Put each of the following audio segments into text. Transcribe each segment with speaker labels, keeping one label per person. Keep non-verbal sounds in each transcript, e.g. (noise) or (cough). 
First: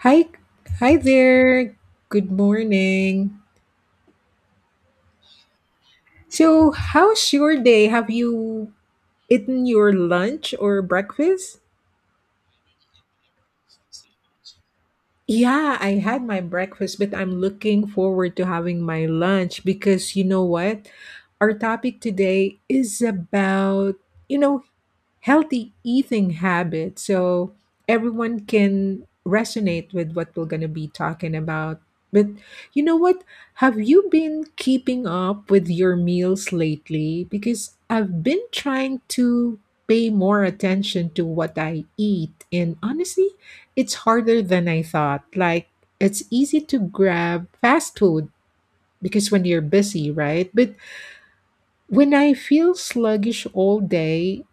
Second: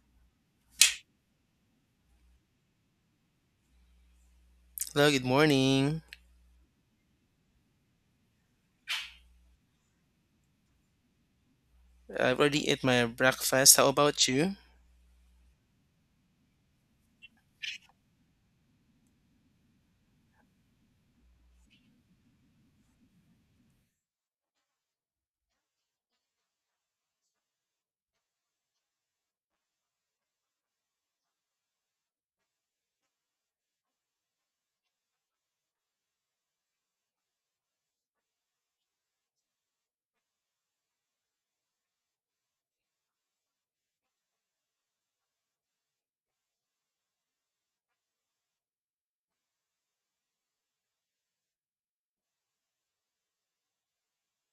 Speaker 1: Hi, hi there. Good morning.
Speaker 2: Hello, good morning.
Speaker 1: So, how's your day? Have you eaten your lunch or breakfast?
Speaker 2: I've already ate my breakfast. How about you?
Speaker 1: Yeah, I had my breakfast, but I'm looking forward to having my lunch because you know what? Our topic today is about, you know, healthy eating habit so everyone can resonate with what we're going to be talking about. But you know what, have you been keeping up with your meals lately? Because I've been trying to pay more attention to what I eat, and honestly it's harder than I thought. Like, it's easy to grab fast food because when you're busy, right? But when I feel sluggish all day,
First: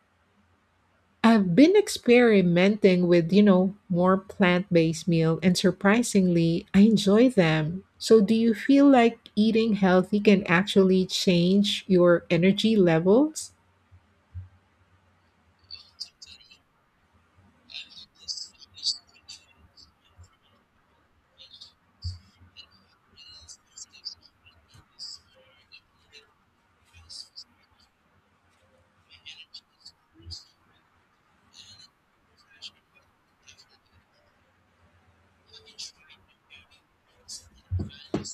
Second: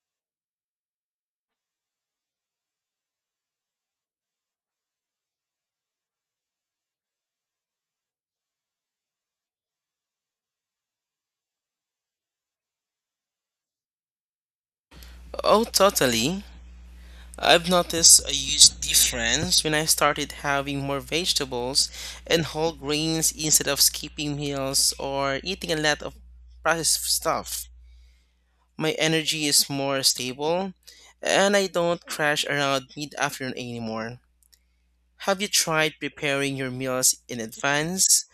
Speaker 1: I've been experimenting with, you know, more plant-based meal and surprisingly, I enjoy them. So do you feel like eating healthy can actually change your energy levels?
Speaker 2: Oh, totally. I've noticed a huge difference when I started having more vegetables and whole grains instead of skipping meals or eating a lot of processed stuff. My energy is more stable and I don't crash around mid afternoon anymore. Have you tried preparing your meals in advance?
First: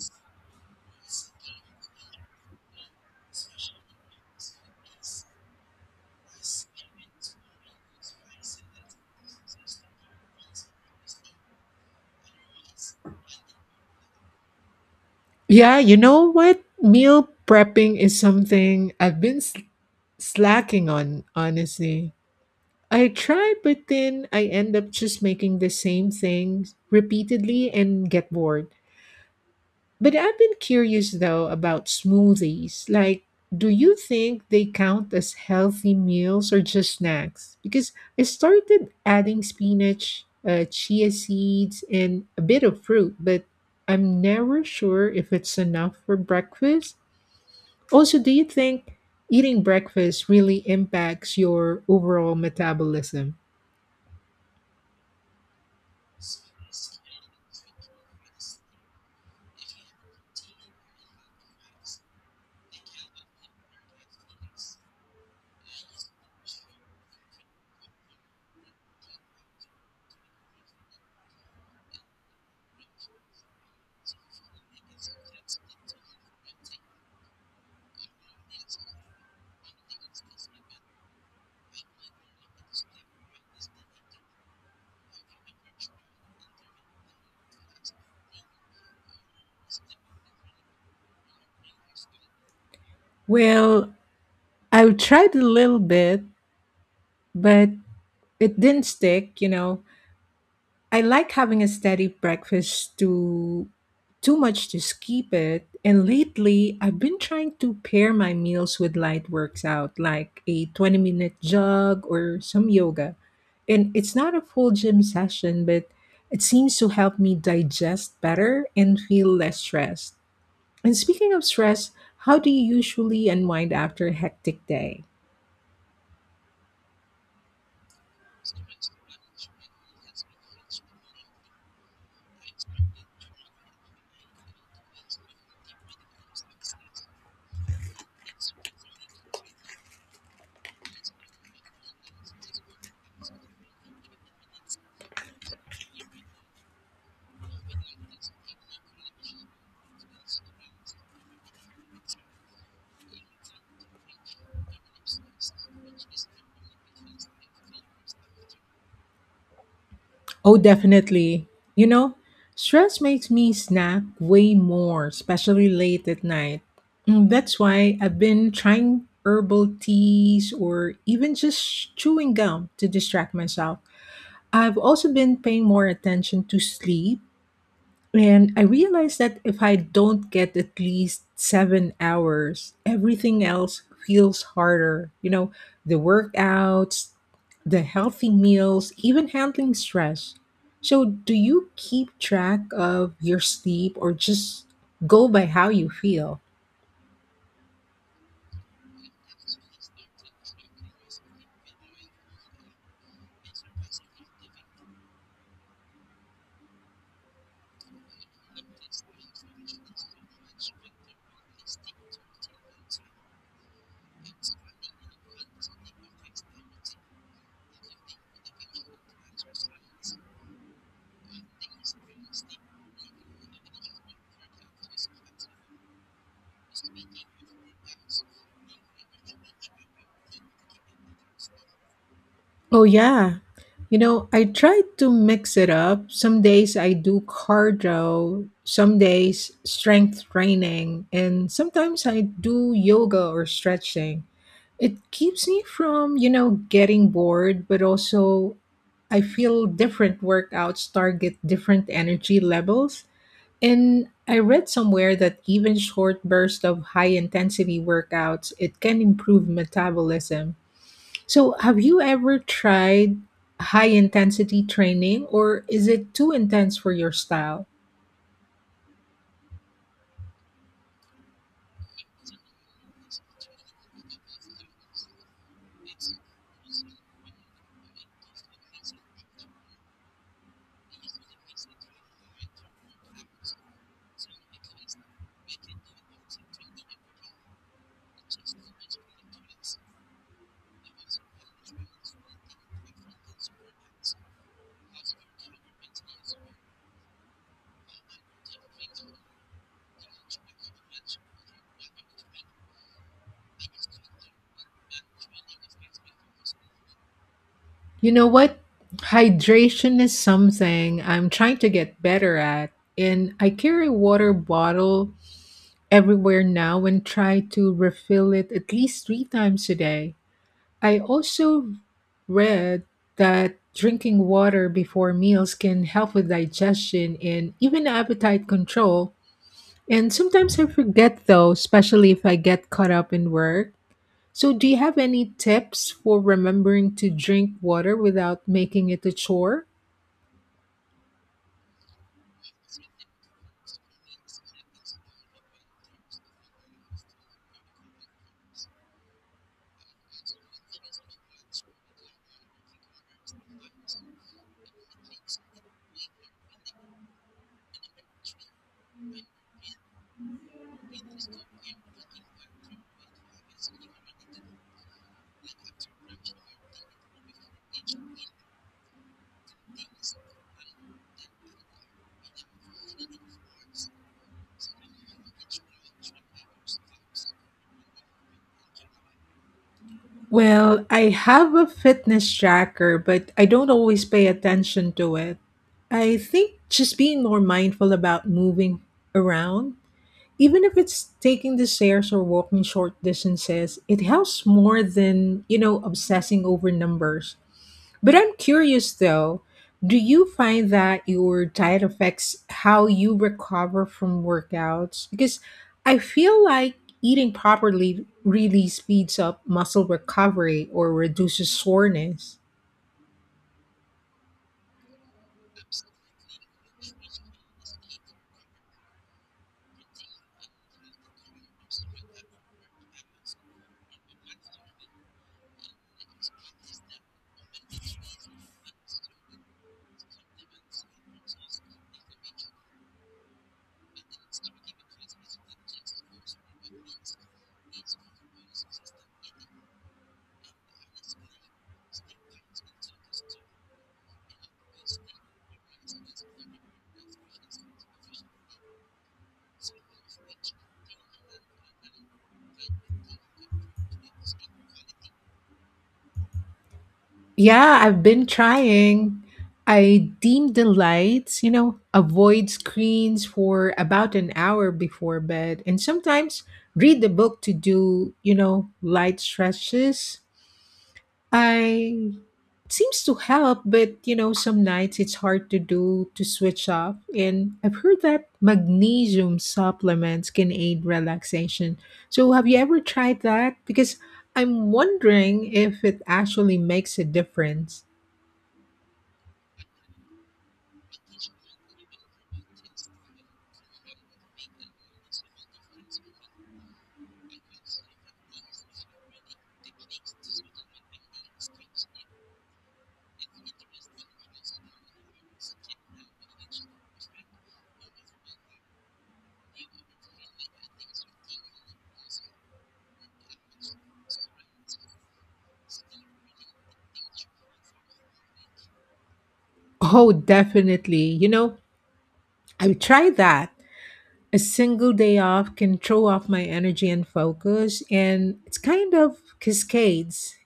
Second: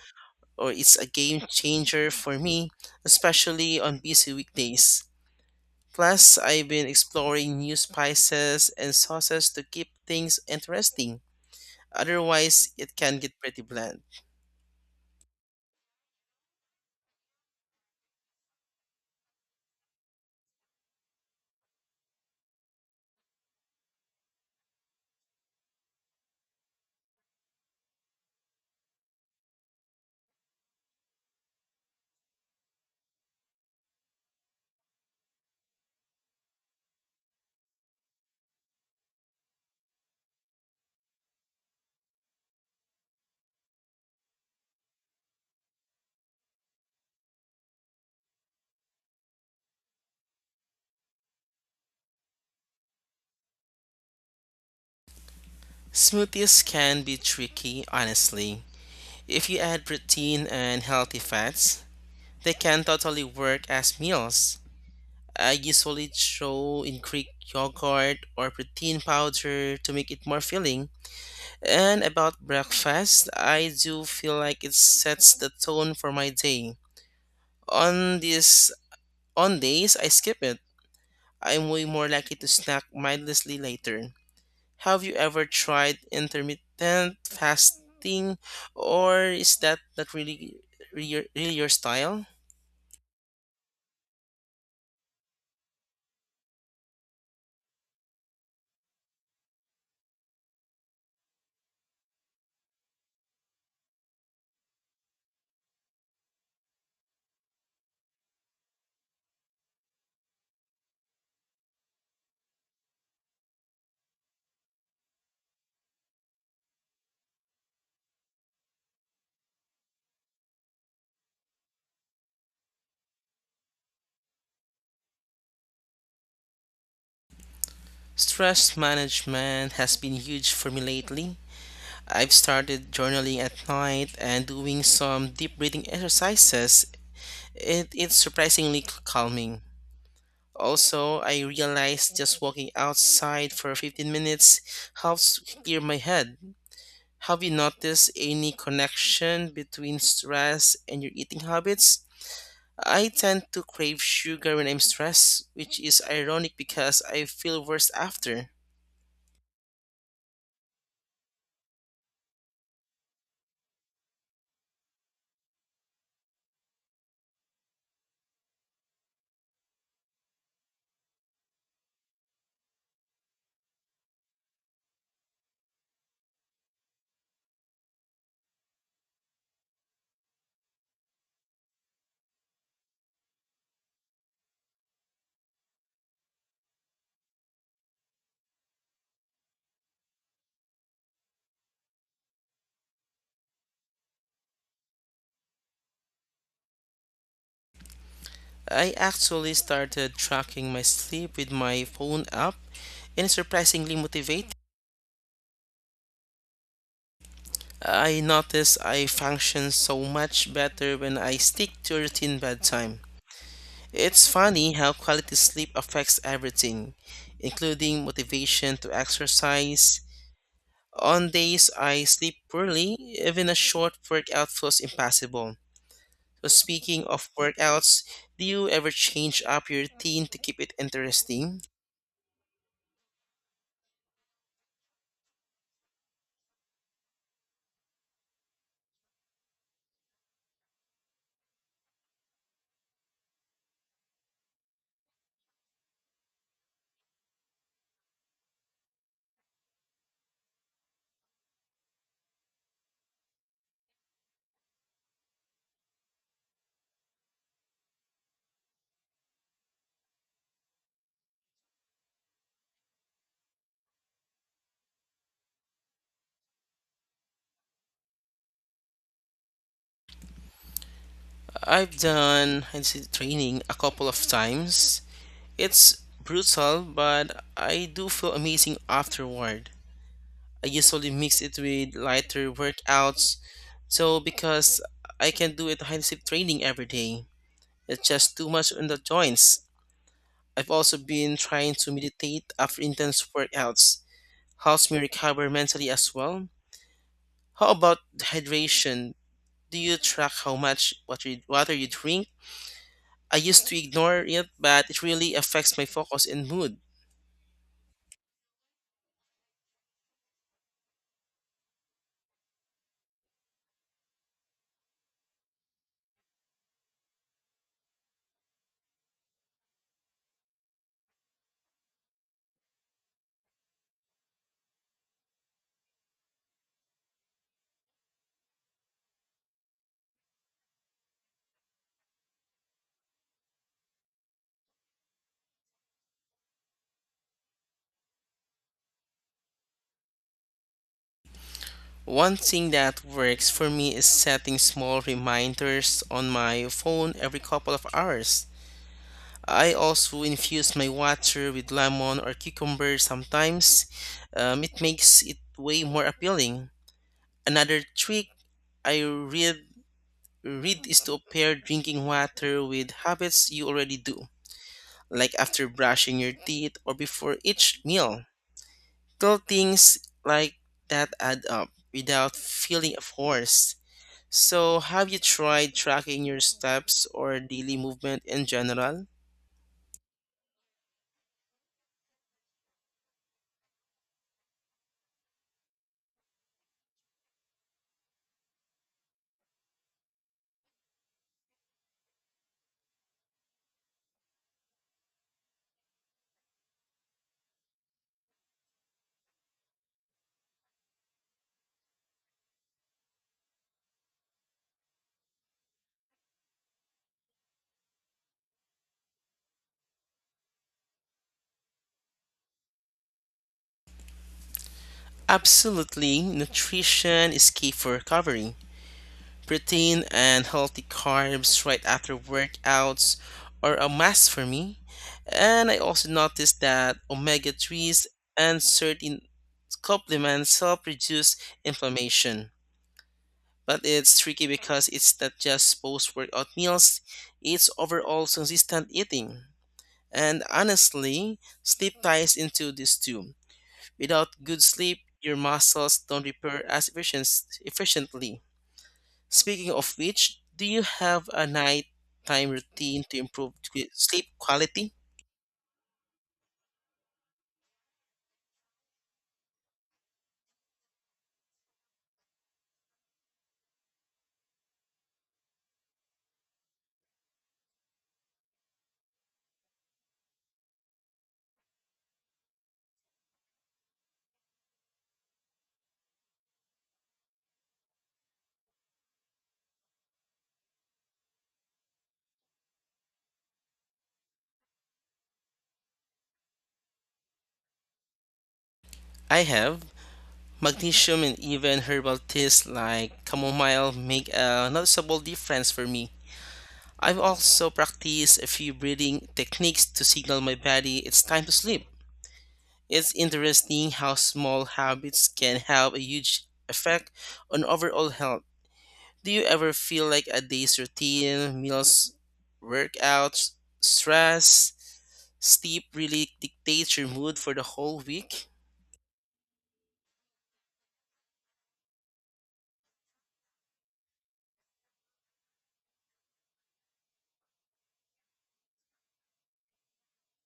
Speaker 2: Or it's a game changer for me, especially on busy weekdays. Plus, I've been exploring new spices and sauces to keep things interesting. Otherwise, it can get pretty bland.
Speaker 1: Yeah, you know what? Meal prepping is something I've been slacking on, honestly. I try, but then I end up just making the same things repeatedly and get bored. But I've been curious though about smoothies. Like, do you think they count as healthy meals or just snacks? Because I started adding spinach, chia seeds, and a bit of fruit, but I'm never sure if it's enough for breakfast. Also, do you think eating breakfast really impacts your overall metabolism?
Speaker 2: Smoothies can be tricky, honestly. If you add protein and healthy fats, they can totally work as meals. I usually throw in Greek yogurt or protein powder to make it more filling. And about breakfast, I do feel like it sets the tone for my day. On this On days I skip it, I'm way more likely to snack mindlessly later. Have you ever tried intermittent fasting, or is that not really, really, really your style?
Speaker 1: Well, I've tried a little bit, but it didn't stick. You know, I like having a steady breakfast to too much to skip it. And lately, I've been trying to pair my meals with light works out, like a 20-minute minute jog or some yoga. And it's not a full gym session, but it seems to help me digest better and feel less stressed. And speaking of stress, how do you usually unwind after a hectic day?
Speaker 2: Stress management has been huge for me lately. I've started journaling at night and doing some deep breathing exercises. It's surprisingly calming. Also, I realized just walking outside for 15 minutes helps clear my head. Have you noticed any connection between stress and your eating habits? I tend to crave sugar when I'm stressed, which is ironic because I feel worse after.
Speaker 1: Oh, definitely. You know, stress makes me snack way more, especially late at night. That's why I've been trying herbal teas or even just chewing gum to distract myself. I've also been paying more attention to sleep, and I realized that if I don't get at least 7 hours, everything else feels harder. You know, the workouts, the healthy meals, even handling stress. So, do you keep track of your sleep or just go by how you feel?
Speaker 2: I actually started tracking my sleep with my phone app and it's surprisingly motivating. I notice I function so much better when I stick to a routine bedtime. It's funny how quality sleep affects everything, including motivation to exercise. On days I sleep poorly, even a short workout feels impossible. So, speaking of workouts, do you ever change up your routine to keep it interesting?
Speaker 1: Oh, yeah. You know, I try to mix it up. Some days I do cardio, some days strength training, and sometimes I do yoga or stretching. It keeps me from, you know, getting bored, but also I feel different workouts target different energy levels. And I read somewhere that even short bursts of high intensity workouts, it can improve metabolism. So, have you ever tried high intensity training or is it too intense for your style?
Speaker 2: I've done handstand training a couple of times. It's brutal, but I do feel amazing afterward. I usually mix it with lighter workouts, so because I can do it high training every day. It's just too much on the joints. I've also been trying to meditate after intense workouts. Helps me recover mentally as well. How about hydration? Do you track how much water you drink? I used to ignore it, but it really affects my focus and mood.
Speaker 1: You know what? Hydration is something I'm trying to get better at, and I carry a water bottle everywhere now and try to refill it at least 3 times a day. I also read that drinking water before meals can help with digestion and even appetite control. And sometimes I forget though, especially if I get caught up in work. So, do you have any tips for remembering to drink water without making it a chore?
Speaker 2: One thing that works for me is setting small reminders on my phone every couple of hours. I also infuse my water with lemon or cucumber sometimes. It makes it way more appealing. Another trick I read is to pair drinking water with habits you already do, like after brushing your teeth or before each meal. Little things like that add up without feeling forced. So, have you tried tracking your steps or daily movement in general?
Speaker 1: Well, I have a fitness tracker, but I don't always pay attention to it. I think just being more mindful about moving around, even if it's taking the stairs or walking short distances, it helps more than, you know, obsessing over numbers. But I'm curious though, do you find that your diet affects how you recover from workouts? Because I feel like eating properly really speeds up muscle recovery or reduces soreness.
Speaker 2: Absolutely, nutrition is key for recovery. Protein and healthy carbs right after workouts are a must for me. And I also noticed that omega 3s and certain supplements help reduce inflammation. But it's tricky because it's not just post workout meals, it's overall consistent eating. And honestly, sleep ties into this too. Without good sleep, your muscles don't repair as efficiently. Speaking of which, do you have a nighttime routine to improve sleep quality?
Speaker 1: Yeah, I've been trying. I dim the lights, you know, avoid screens for about an hour before bed, and sometimes read the book to do, you know, light stretches. I seems to help, but you know, some nights it's hard to do to switch off. And I've heard that magnesium supplements can aid relaxation. So have you ever tried that? Because I'm wondering if it actually makes a difference.
Speaker 2: I have. Magnesium and even herbal teas like chamomile make a noticeable difference for me. I've also practiced a few breathing techniques to signal my body it's time to sleep. It's interesting how small habits can have a huge effect on overall health. Do you ever feel like a day's routine, meals, workouts, stress, sleep really dictates your mood for the whole week?
Speaker 1: Oh, definitely. You know, I've tried that. A single day off can throw off my energy and focus, and it's kind of cascades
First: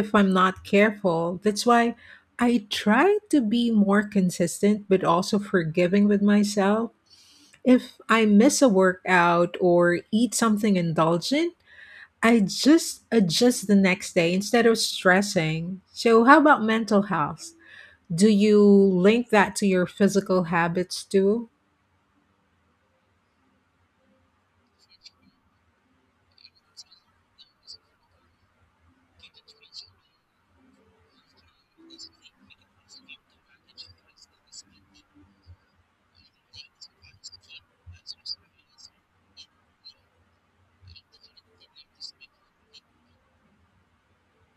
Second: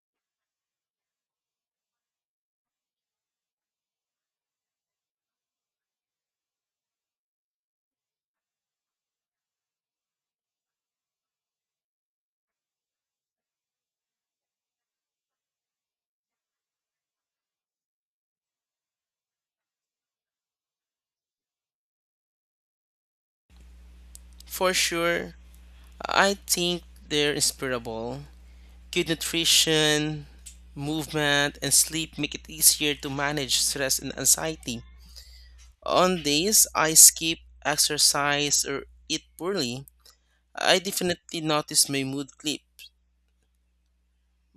Speaker 1: if I'm not careful. That's why I try to be more consistent, but also forgiving with myself. If I miss a workout or eat something indulgent, I just adjust the next day instead of stressing. So how about mental health, do you link that to your physical habits too?
Speaker 2: For sure, I think they're inspirable. Good nutrition, movement, and sleep make it easier to manage stress and anxiety. On days I skip exercise or eat poorly, I definitely notice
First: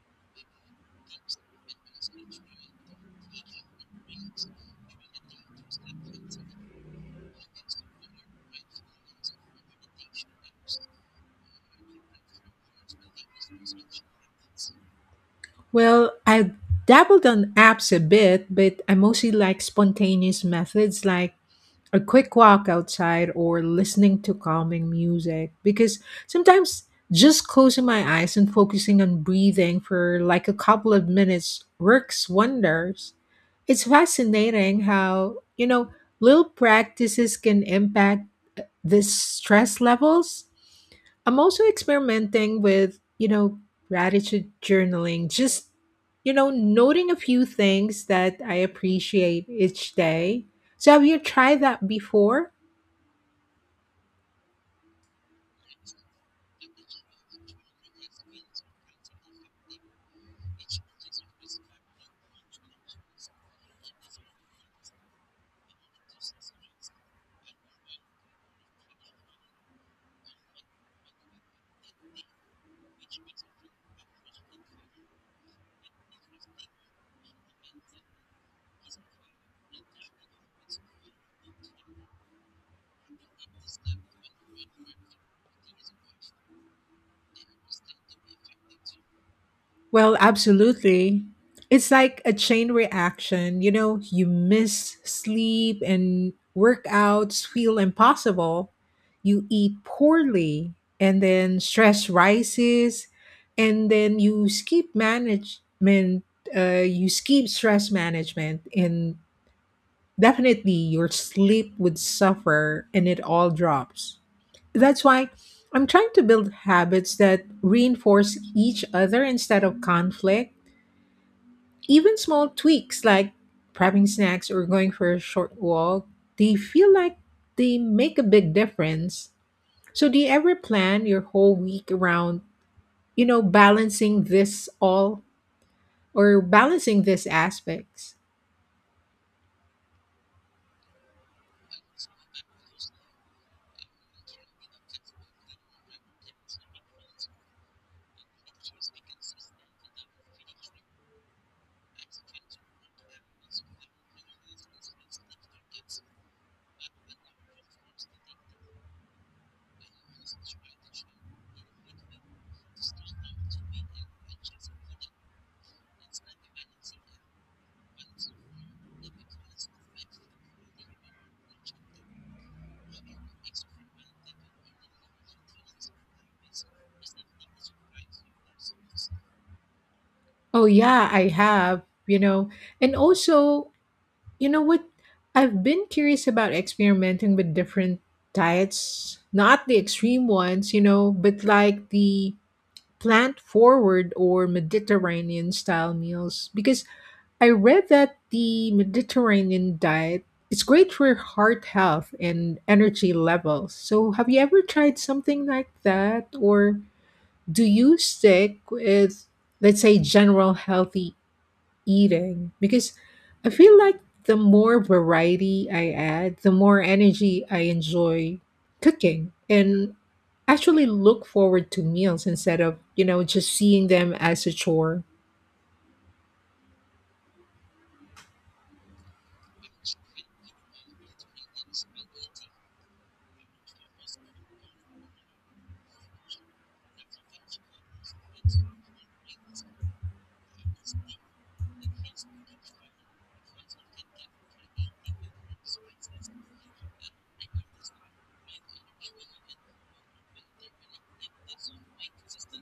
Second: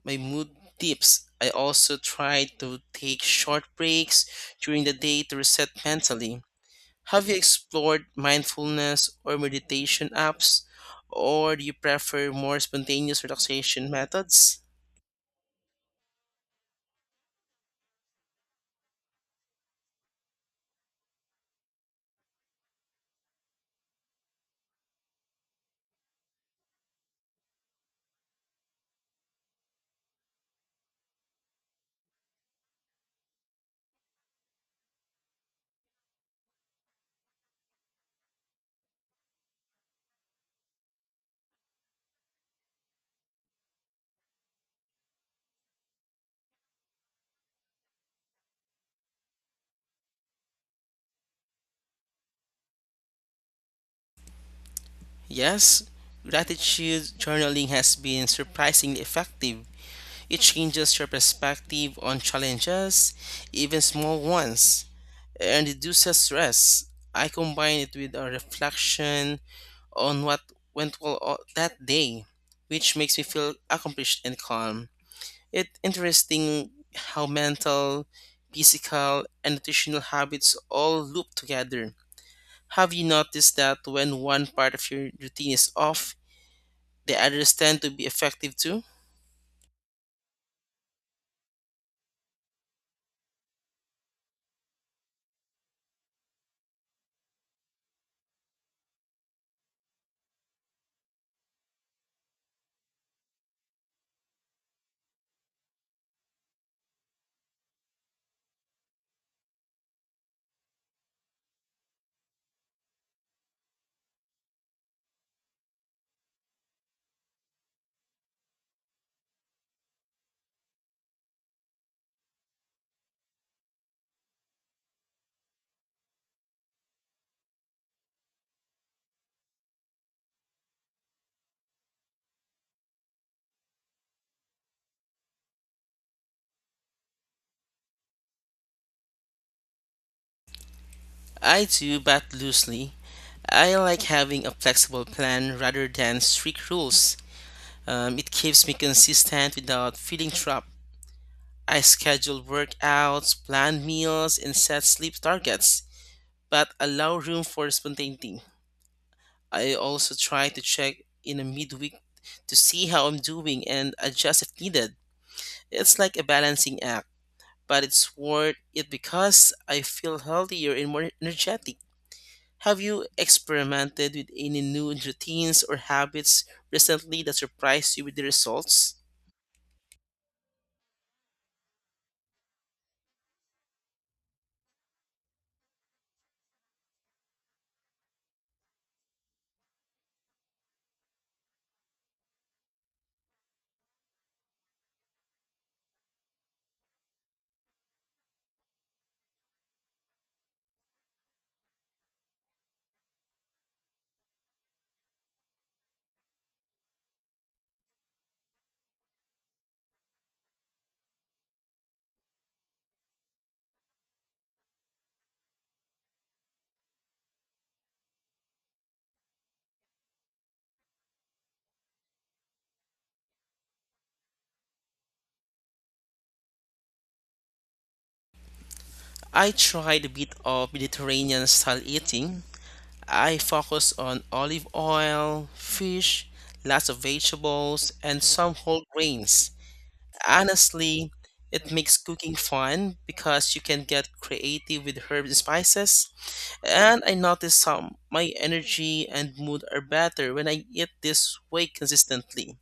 Speaker 2: my mood dips. I also try to take short breaks during the day to reset mentally. Have you explored mindfulness or meditation apps, or do you prefer more spontaneous relaxation methods?
Speaker 1: Well, I dabbled on apps a bit, but I mostly like spontaneous methods like a quick walk outside or listening to calming music, because sometimes just closing my eyes and focusing on breathing for like a couple of minutes works wonders. It's fascinating how, you know, little practices can impact the stress levels. I'm also experimenting with, you know, gratitude journaling, just, you know, noting a few things that I appreciate each day. So have you tried that before?
Speaker 2: Yes, gratitude journaling has been surprisingly effective. It changes your perspective on challenges, even small ones, and reduces stress. I combine it with a reflection on what went that day, which makes me feel accomplished and calm. It's interesting how mental, physical, and nutritional habits all loop together. Have you noticed that when one part of your routine is off, the others tend to be effective too?
Speaker 1: Well, absolutely. It's like a chain reaction. You know, you miss sleep and workouts feel impossible. You eat poorly, and then stress rises, and then you skip management. You skip stress management, and definitely your sleep would suffer, and it all drops. That's why I'm trying to build habits that reinforce each other instead of conflict. Even small tweaks like prepping snacks or going for a short walk, they feel like they make a big difference. So do you ever plan your whole week around, you know, balancing this all or balancing these aspects?
Speaker 2: I do, but loosely. I like having a flexible plan rather than strict rules. It keeps me consistent without feeling trapped. I schedule workouts, plan meals, and set sleep targets, but allow room for spontaneity. I also try to check in a midweek to see how I'm doing and adjust if needed. It's like a balancing act, but it's worth it because I feel healthier and more energetic. Have you experimented with any new routines or habits recently that surprised you with the results?
Speaker 1: Oh yeah, I have, you know. And also, you know what? I've been curious about experimenting with different diets, not the extreme ones, you know, but like the plant forward or Mediterranean style meals because I read that the Mediterranean diet is great for heart health and energy levels. So have you ever tried something like that, or do you stick with, let's say, general healthy eating? Because I feel like the more variety I add, the more energy I enjoy cooking and actually look forward to meals instead of, you know, just seeing them as a chore.
Speaker 2: I tried a bit of Mediterranean style eating. I focus on olive oil, fish, lots of vegetables, and some whole grains. Honestly, it makes cooking fun because you can get creative with herbs and spices. And I notice how my energy and mood are better when I eat this way consistently.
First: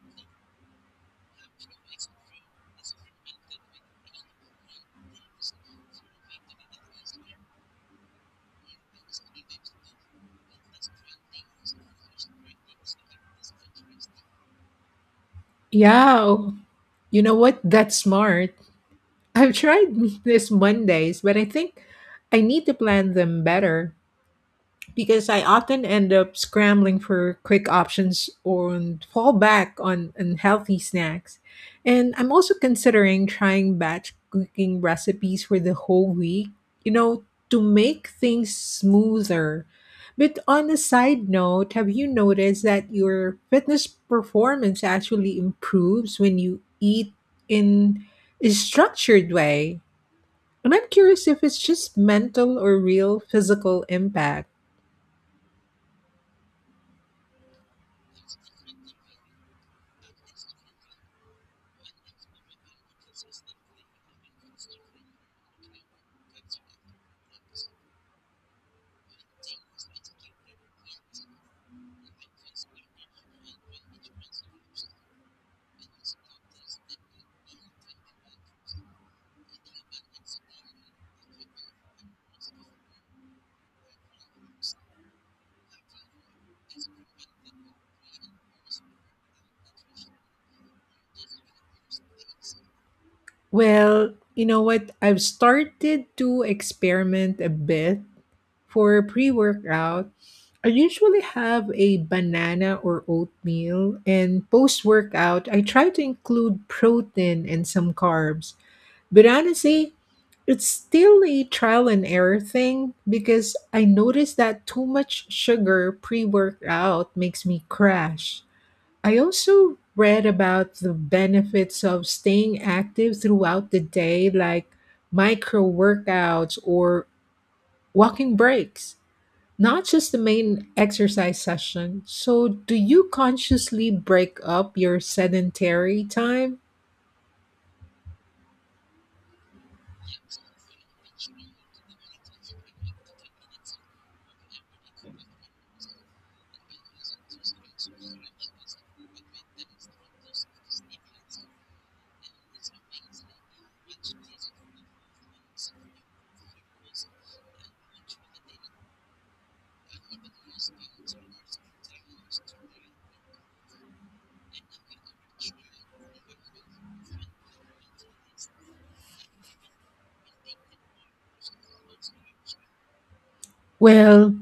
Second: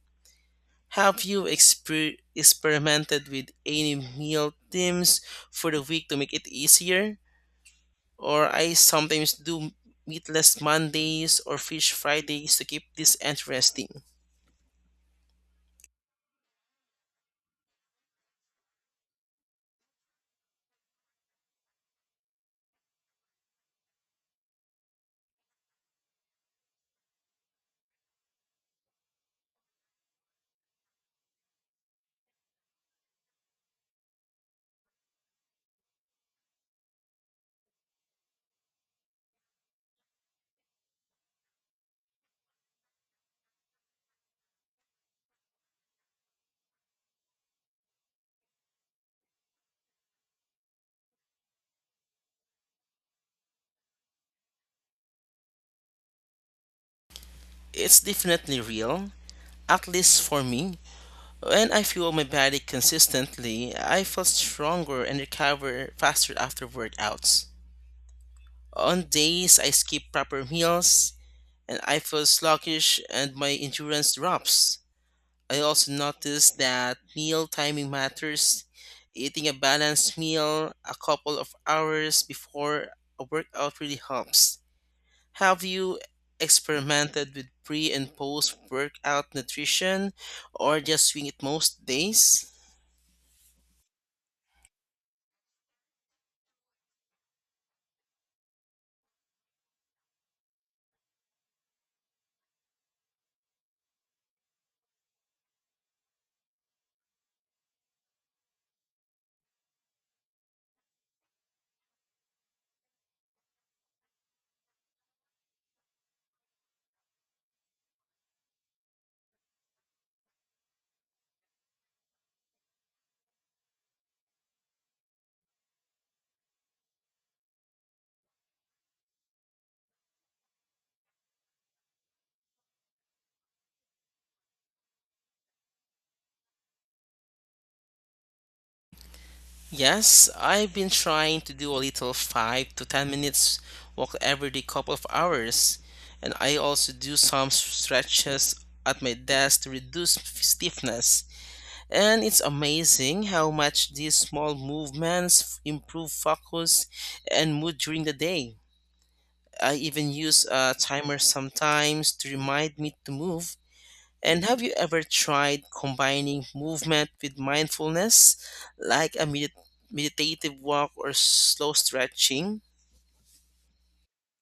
Speaker 2: Have you experimented with any meal themes for the week to make it easier? Or I sometimes do meatless Mondays or fish Fridays to keep this interesting.
Speaker 1: Yeah, oh, you know what? That's smart. I've tried (laughs) this Mondays, but I think I need to plan them better because I often end up scrambling for quick options or fall back on unhealthy snacks. And I'm also considering trying batch cooking recipes for the whole week, you know, to make things smoother. But on a side note, have you noticed that your fitness performance actually improves when you eat in a structured way? And I'm curious if it's just mental or real physical impact.
Speaker 2: It's definitely real, at least for me. When I fuel my body consistently, I feel stronger and recover faster after workouts. On days I skip proper meals and I feel sluggish and my endurance drops. I also noticed that meal timing matters. Eating a balanced meal a couple of hours before a workout really helps. Have you experimented with pre and post workout nutrition or just swing it most days?
Speaker 1: Well, you know what? I've started to experiment a bit for pre workout. I usually have a banana or oatmeal, and post workout, I try to include protein and some carbs. But honestly, it's still a trial and error thing because I noticed that too much sugar pre workout makes me crash. I also read about the benefits of staying active throughout the day, like micro workouts or walking breaks, not just the main exercise session. So, do you consciously break up your sedentary time?
Speaker 2: Yes, I've been trying to do a little 5 to 10 minutes walk every day couple of hours and I also do some stretches at my desk to reduce stiffness. And it's amazing how much these small movements improve focus and mood during the day. I even use a timer sometimes to remind me to move. And have you ever tried combining movement with mindfulness, like a meditative walk or slow stretching?
Speaker 1: Well,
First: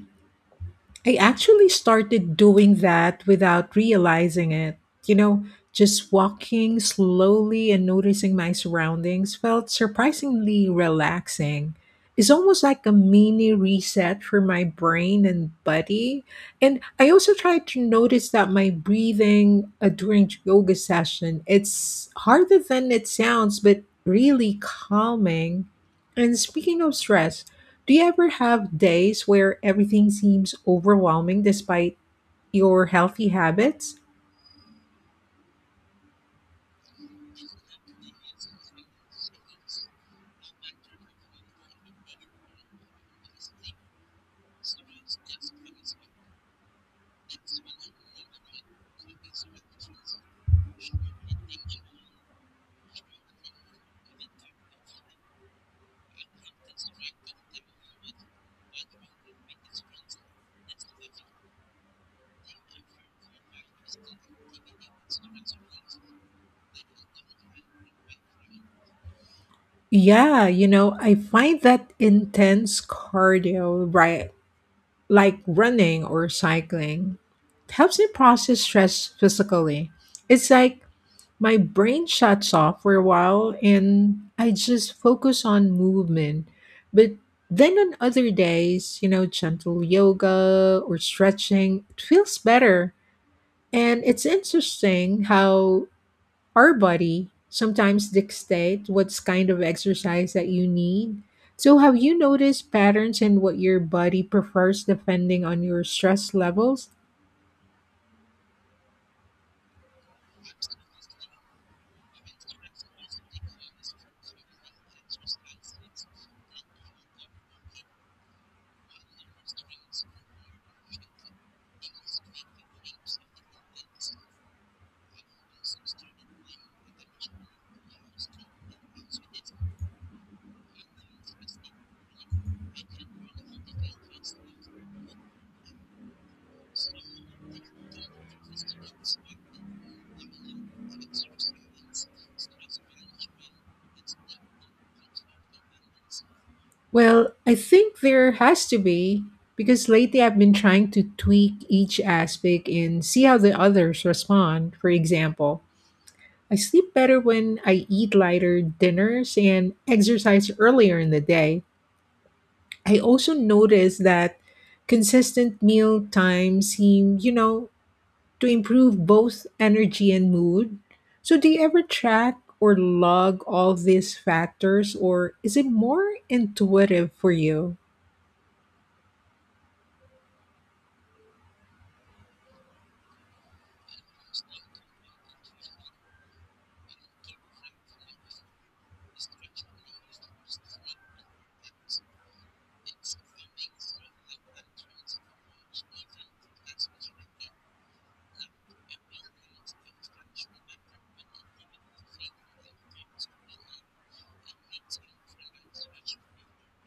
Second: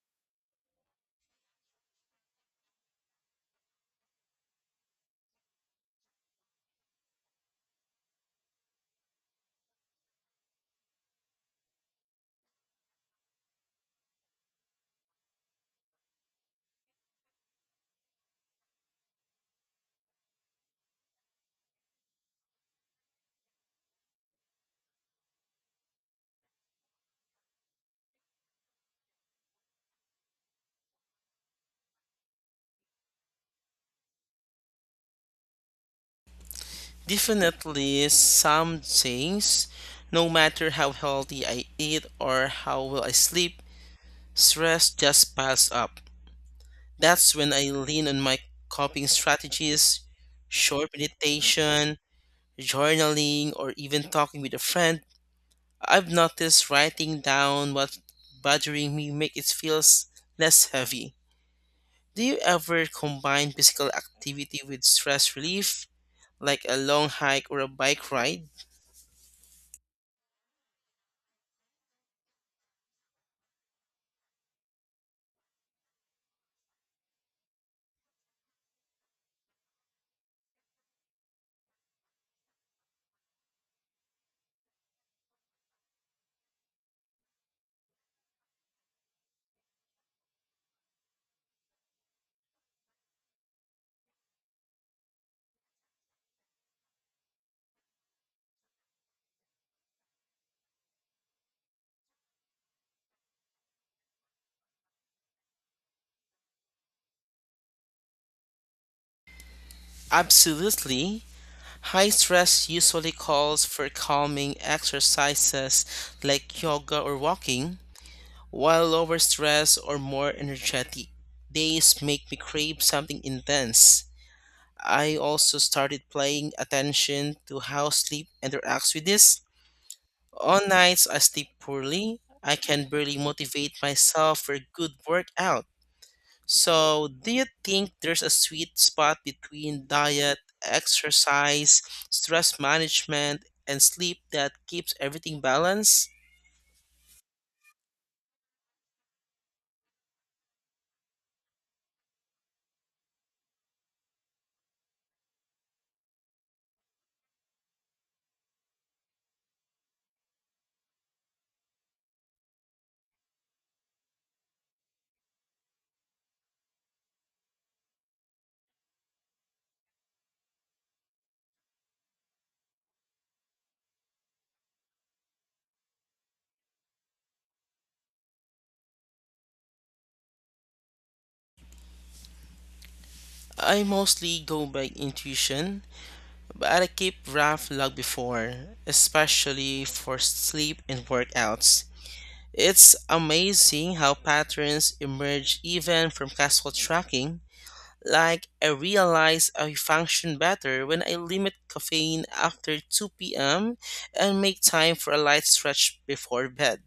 Speaker 1: I actually started doing that without realizing it. You know, just walking slowly and noticing my surroundings felt surprisingly relaxing. It's almost like a mini reset for my brain and body. And I also tried to notice that my breathing during yoga session, it's harder than it sounds, but really calming. And speaking of stress, do you ever have days where everything seems overwhelming despite your healthy habits?
Speaker 2: Definitely, some days, no matter how healthy I eat or how well I sleep, stress just piles up. That's when I lean on my coping strategies, short meditation, journaling, or even talking with a friend. I've noticed writing down what's bothering me make it feels less heavy. Do you ever combine physical activity with stress relief, like a long hike or a bike ride?
Speaker 1: Yeah, you know, I find that intense cardio, right, like running or cycling, helps me process stress physically. It's like my brain shuts off for a while and I just focus on movement. But then on other days, you know, gentle yoga or stretching, it feels better. And it's interesting how our body sometimes dictates what's kind of exercise that you need. So have you noticed patterns in what your body prefers depending on your stress levels?
Speaker 2: Absolutely. High stress usually calls for calming exercises like yoga or walking, while lower stress or more energetic days make me crave something intense. I also started paying attention to how sleep interacts with this. On nights I sleep poorly, I can barely motivate myself for a good workout. So, do you think there's a sweet spot between diet, exercise, stress management, and sleep that keeps everything balanced?
Speaker 1: Well, I think there has to be because lately I've been trying to tweak each aspect and see how the others respond. For example, I sleep better when I eat lighter dinners and exercise earlier in the day. I also noticed that consistent meal times seem, you know, to improve both energy and mood. So do you ever track or log all these factors, or is it more intuitive for you?
Speaker 2: I mostly go by intuition but I keep Raph log before, especially for sleep and workouts. It's amazing how patterns emerge even from casual tracking. Like, I realize I function better when I limit caffeine after 2 p.m. and make time for a light stretch before bed.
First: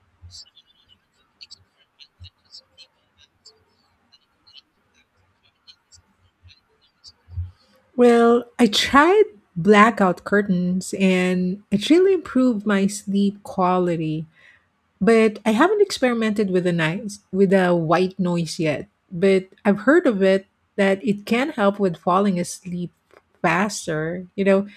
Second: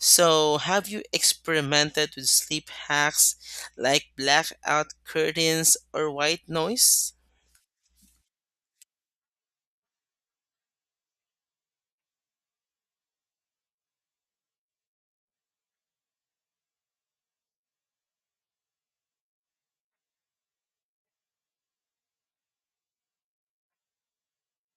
Speaker 2: So, have you experimented with sleep hacks like blackout curtains or white noise?
Speaker 1: Well, I tried blackout curtains and it really improved my sleep quality. But I haven't experimented with a nice with a white noise yet. But I've heard of it that it can help with falling asleep faster. You know,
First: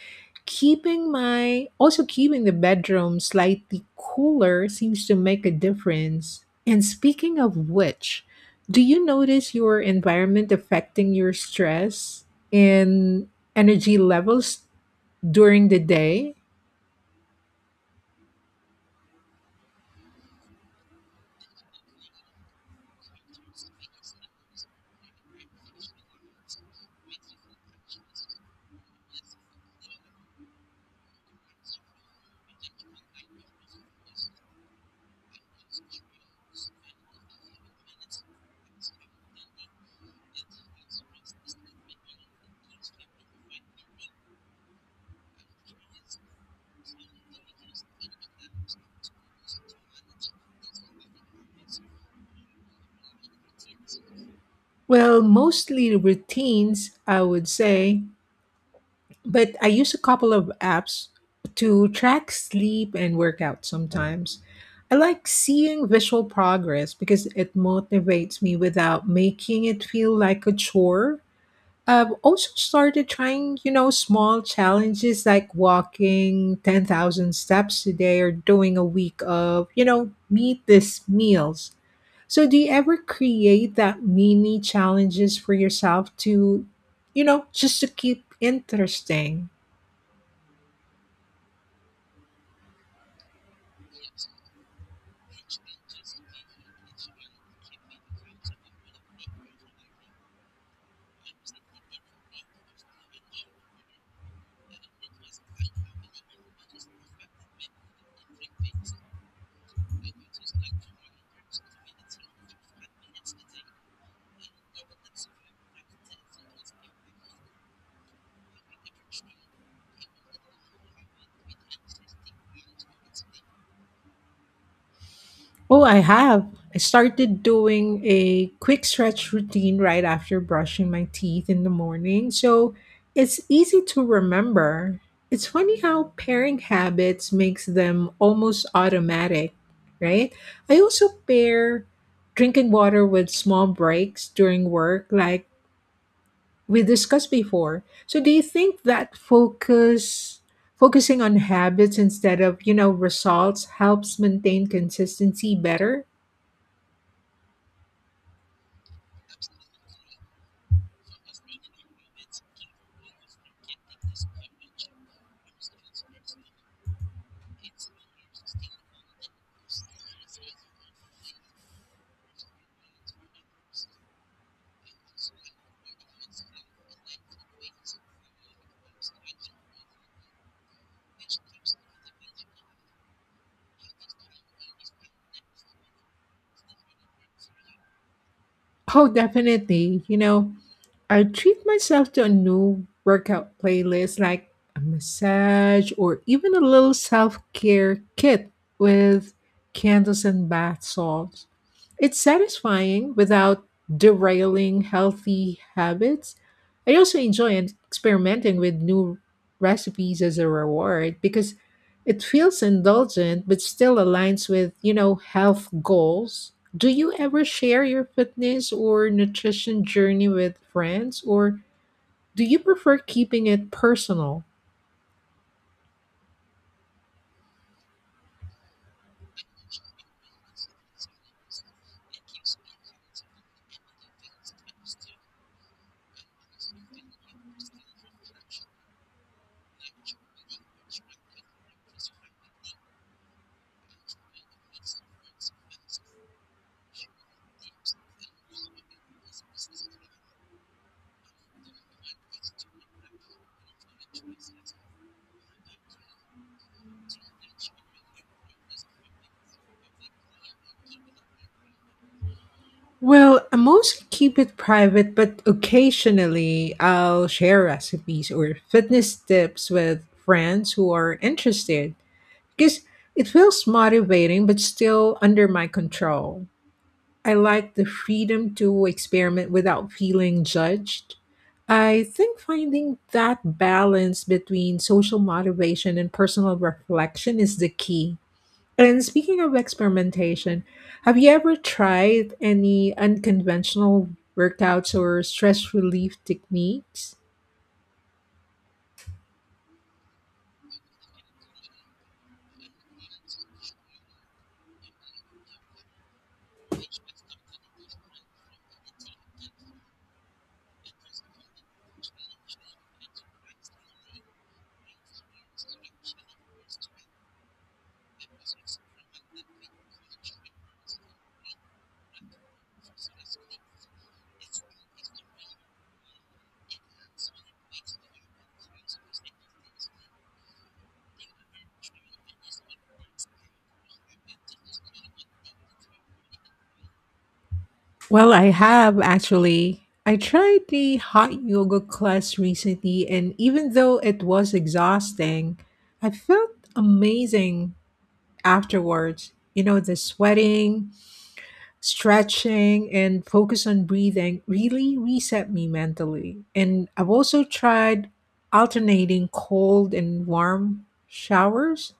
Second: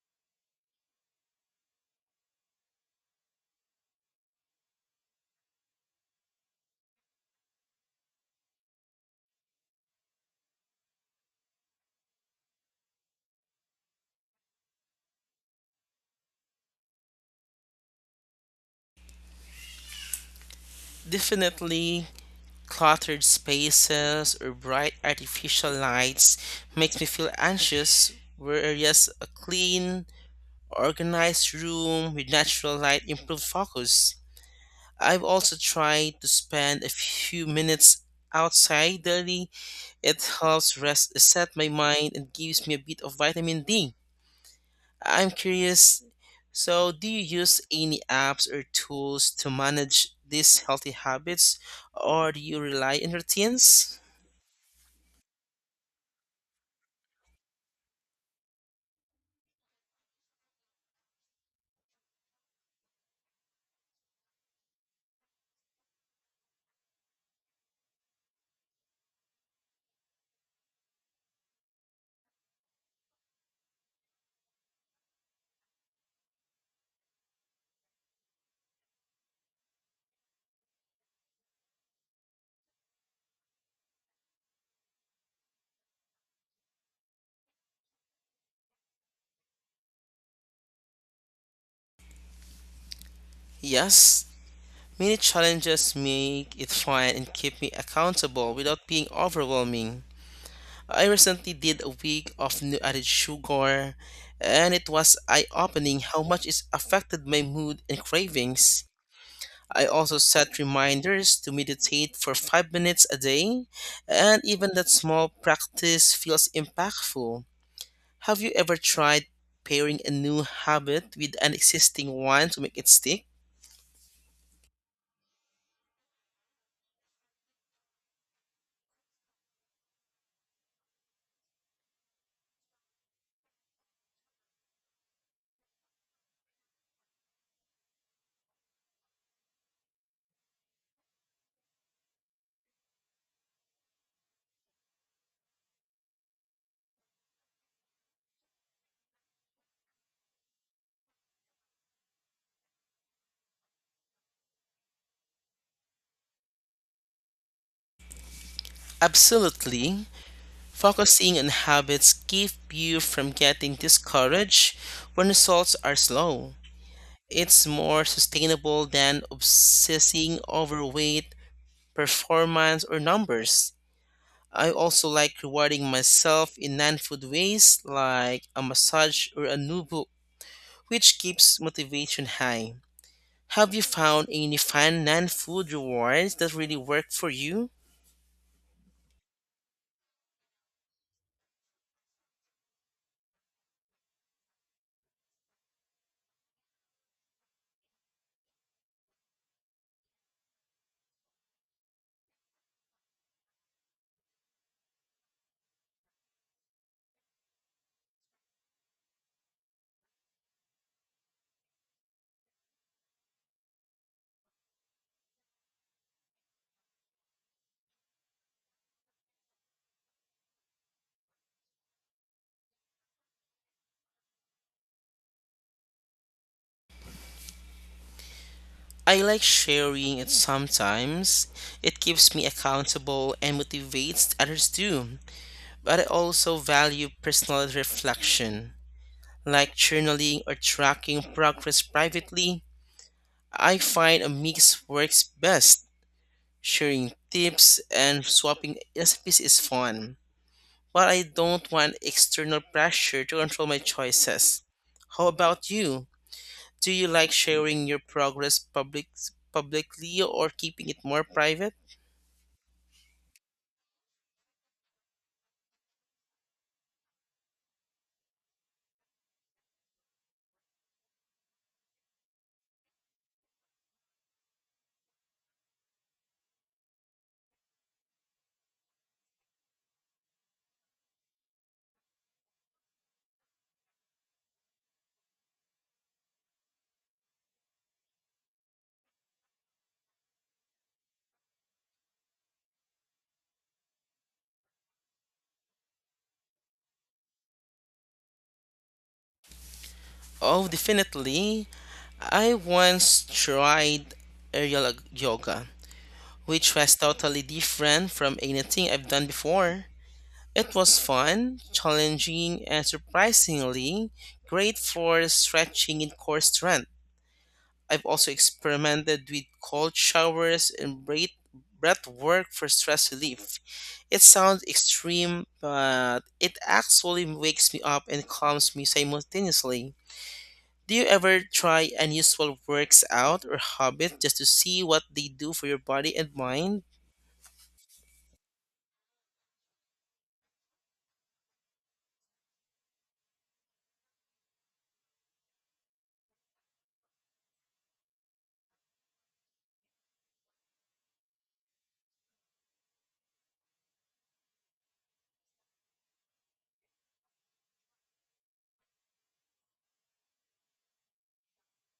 Speaker 1: keeping my also keeping the bedroom slightly cooler seems to make a difference. And speaking of which, do you notice your environment affecting your stress and energy levels during the day?
Speaker 2: Definitely, cluttered spaces or bright artificial lights makes me feel anxious, whereas a clean, organized room with natural light improves focus. I've also tried to spend a few minutes outside daily. It helps rest, reset my mind, and gives me a bit of vitamin D. I'm curious. So, do you use any apps or tools to manage these healthy habits, or do you rely on routines?
Speaker 1: Well, mostly routines, I would say, but I use a couple of apps to track sleep and workout sometimes. I like seeing visual progress because it motivates me without making it feel like a chore. I've also started trying, you know, small challenges like walking 10,000 steps a day or doing a week of, you know, meet this meals. So do you ever create that mini challenges for yourself to, you know, just to keep interesting?
Speaker 2: Yes, many challenges make it fun and keep me accountable without being overwhelming. I recently did a week of new added sugar, and it was eye opening how much it affected my mood and cravings. I also set reminders to meditate for 5 minutes a day, and even that small practice feels impactful. Have you ever tried pairing a new habit with an existing one to make it stick?
Speaker 1: Oh, I have. I started doing a quick stretch routine right after brushing my teeth in the morning, so it's easy to remember. It's funny how pairing habits makes them almost automatic, right? I also pair drinking water with small breaks during work like we discussed before. So do you think that focusing on habits instead of, you know, results helps maintain consistency better?
Speaker 2: Absolutely. Focusing on habits keep you from getting discouraged when results are slow. It's more sustainable than obsessing over weight, performance, or numbers. I also like rewarding myself in non food ways like a massage or a new book, which keeps motivation high. Have you found any fun non food rewards that really work for you?
Speaker 1: Oh, definitely. You know, I treat myself to a new workout playlist like a massage or even a little self care kit with candles and bath salts. It's satisfying without derailing healthy habits. I also enjoy experimenting with new recipes as a reward because it feels indulgent but still aligns with, you know, health goals. Do you ever share your fitness or nutrition journey with friends, or do you prefer keeping it personal?
Speaker 2: I like sharing it sometimes. It keeps me accountable and motivates others too. But I also value personal reflection, like journaling or tracking progress privately. I find a mix works best. Sharing tips and swapping recipes is fun, but I don't want external pressure to control my choices. How about you? Do you like sharing your progress publicly or keeping it more private?
Speaker 1: Well, I mostly keep it private, but occasionally I'll share recipes or fitness tips with friends who are interested because it feels motivating but still under my control. I like the freedom to experiment without feeling judged. I think finding that balance between social motivation and personal reflection is the key. And speaking of experimentation, have you ever tried any unconventional workouts or stress relief techniques?
Speaker 2: Oh, definitely. I once tried aerial yoga, which was totally different from anything I've done before. It was fun, challenging, and surprisingly great for stretching in core strength. I've also experimented with cold showers and breath work for stress relief. It sounds extreme, but it actually wakes me up and calms me simultaneously. Do you ever try unusual works out or habits just to see what they do for your body and mind?
Speaker 1: Well, I have actually. I tried the hot yoga class recently, and even though it was exhausting, I felt amazing afterwards. You know, the sweating, stretching, and focus on breathing really reset me mentally. And I've also tried alternating cold and warm showers.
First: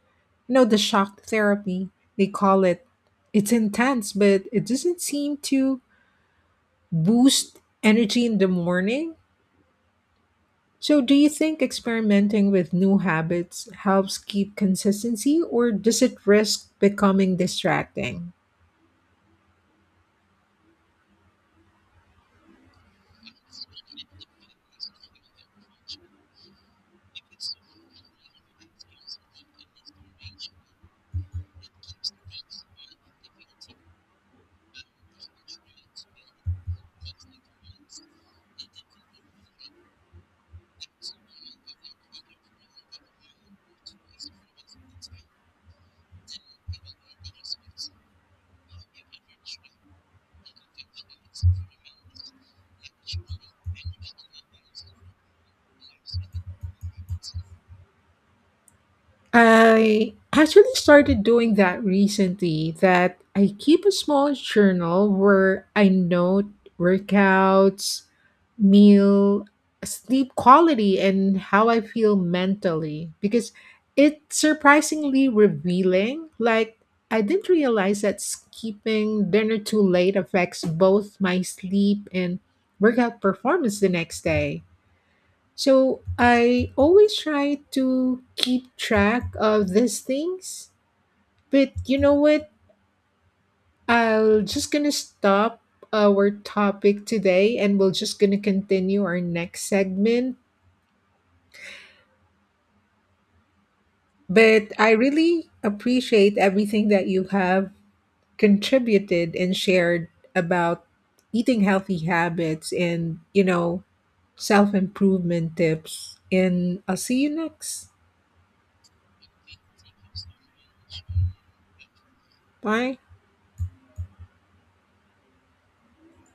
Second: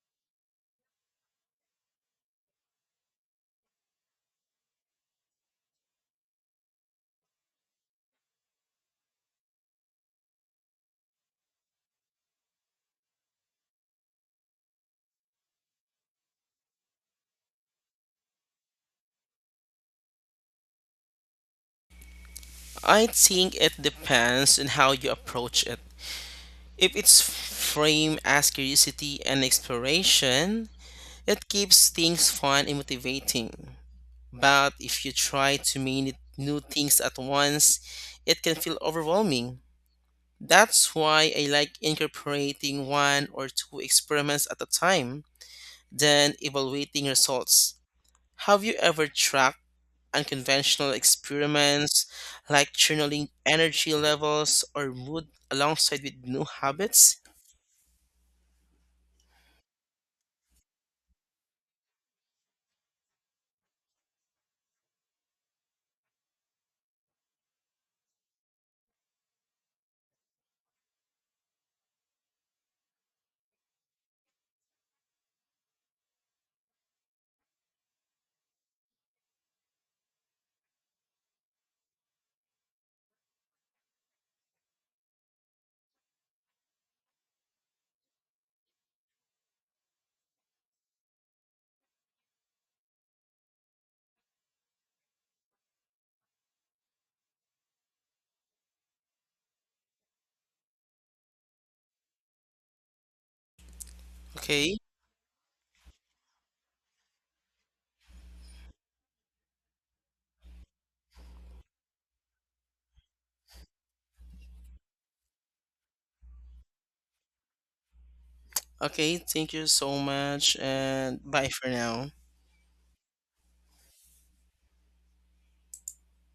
Speaker 1: You know, the shock therapy, they call it. It's intense, but it doesn't seem to boost energy in the morning. So, do you think experimenting with new habits helps keep consistency, or does it risk becoming distracting?
Speaker 2: I think it depends on how you approach it. If it's framed as curiosity and exploration, it keeps things fun and motivating. But if you try too many new things at once, it can feel overwhelming. That's why I like incorporating one or two experiments at a time, then evaluating results. Have you ever tracked unconventional experiments like journaling energy levels or mood alongside with new habits?
Speaker 1: I actually started doing that recently that I keep a small journal where I note workouts, meal, sleep quality and how I feel mentally because it's surprisingly revealing. Like, I didn't realize that skipping dinner too late affects both my sleep and workout performance the next day. So I always try to keep track of these things. But you know what? I'll just gonna stop our topic today and we'll just gonna continue our next segment. But
Speaker 2: Okay.
Speaker 1: I really appreciate everything that you have contributed and shared about eating healthy habits and, you know, self improvement tips. And I'll see you next.
Speaker 2: Okay, thank you so much and bye for now.
Speaker 1: Bye.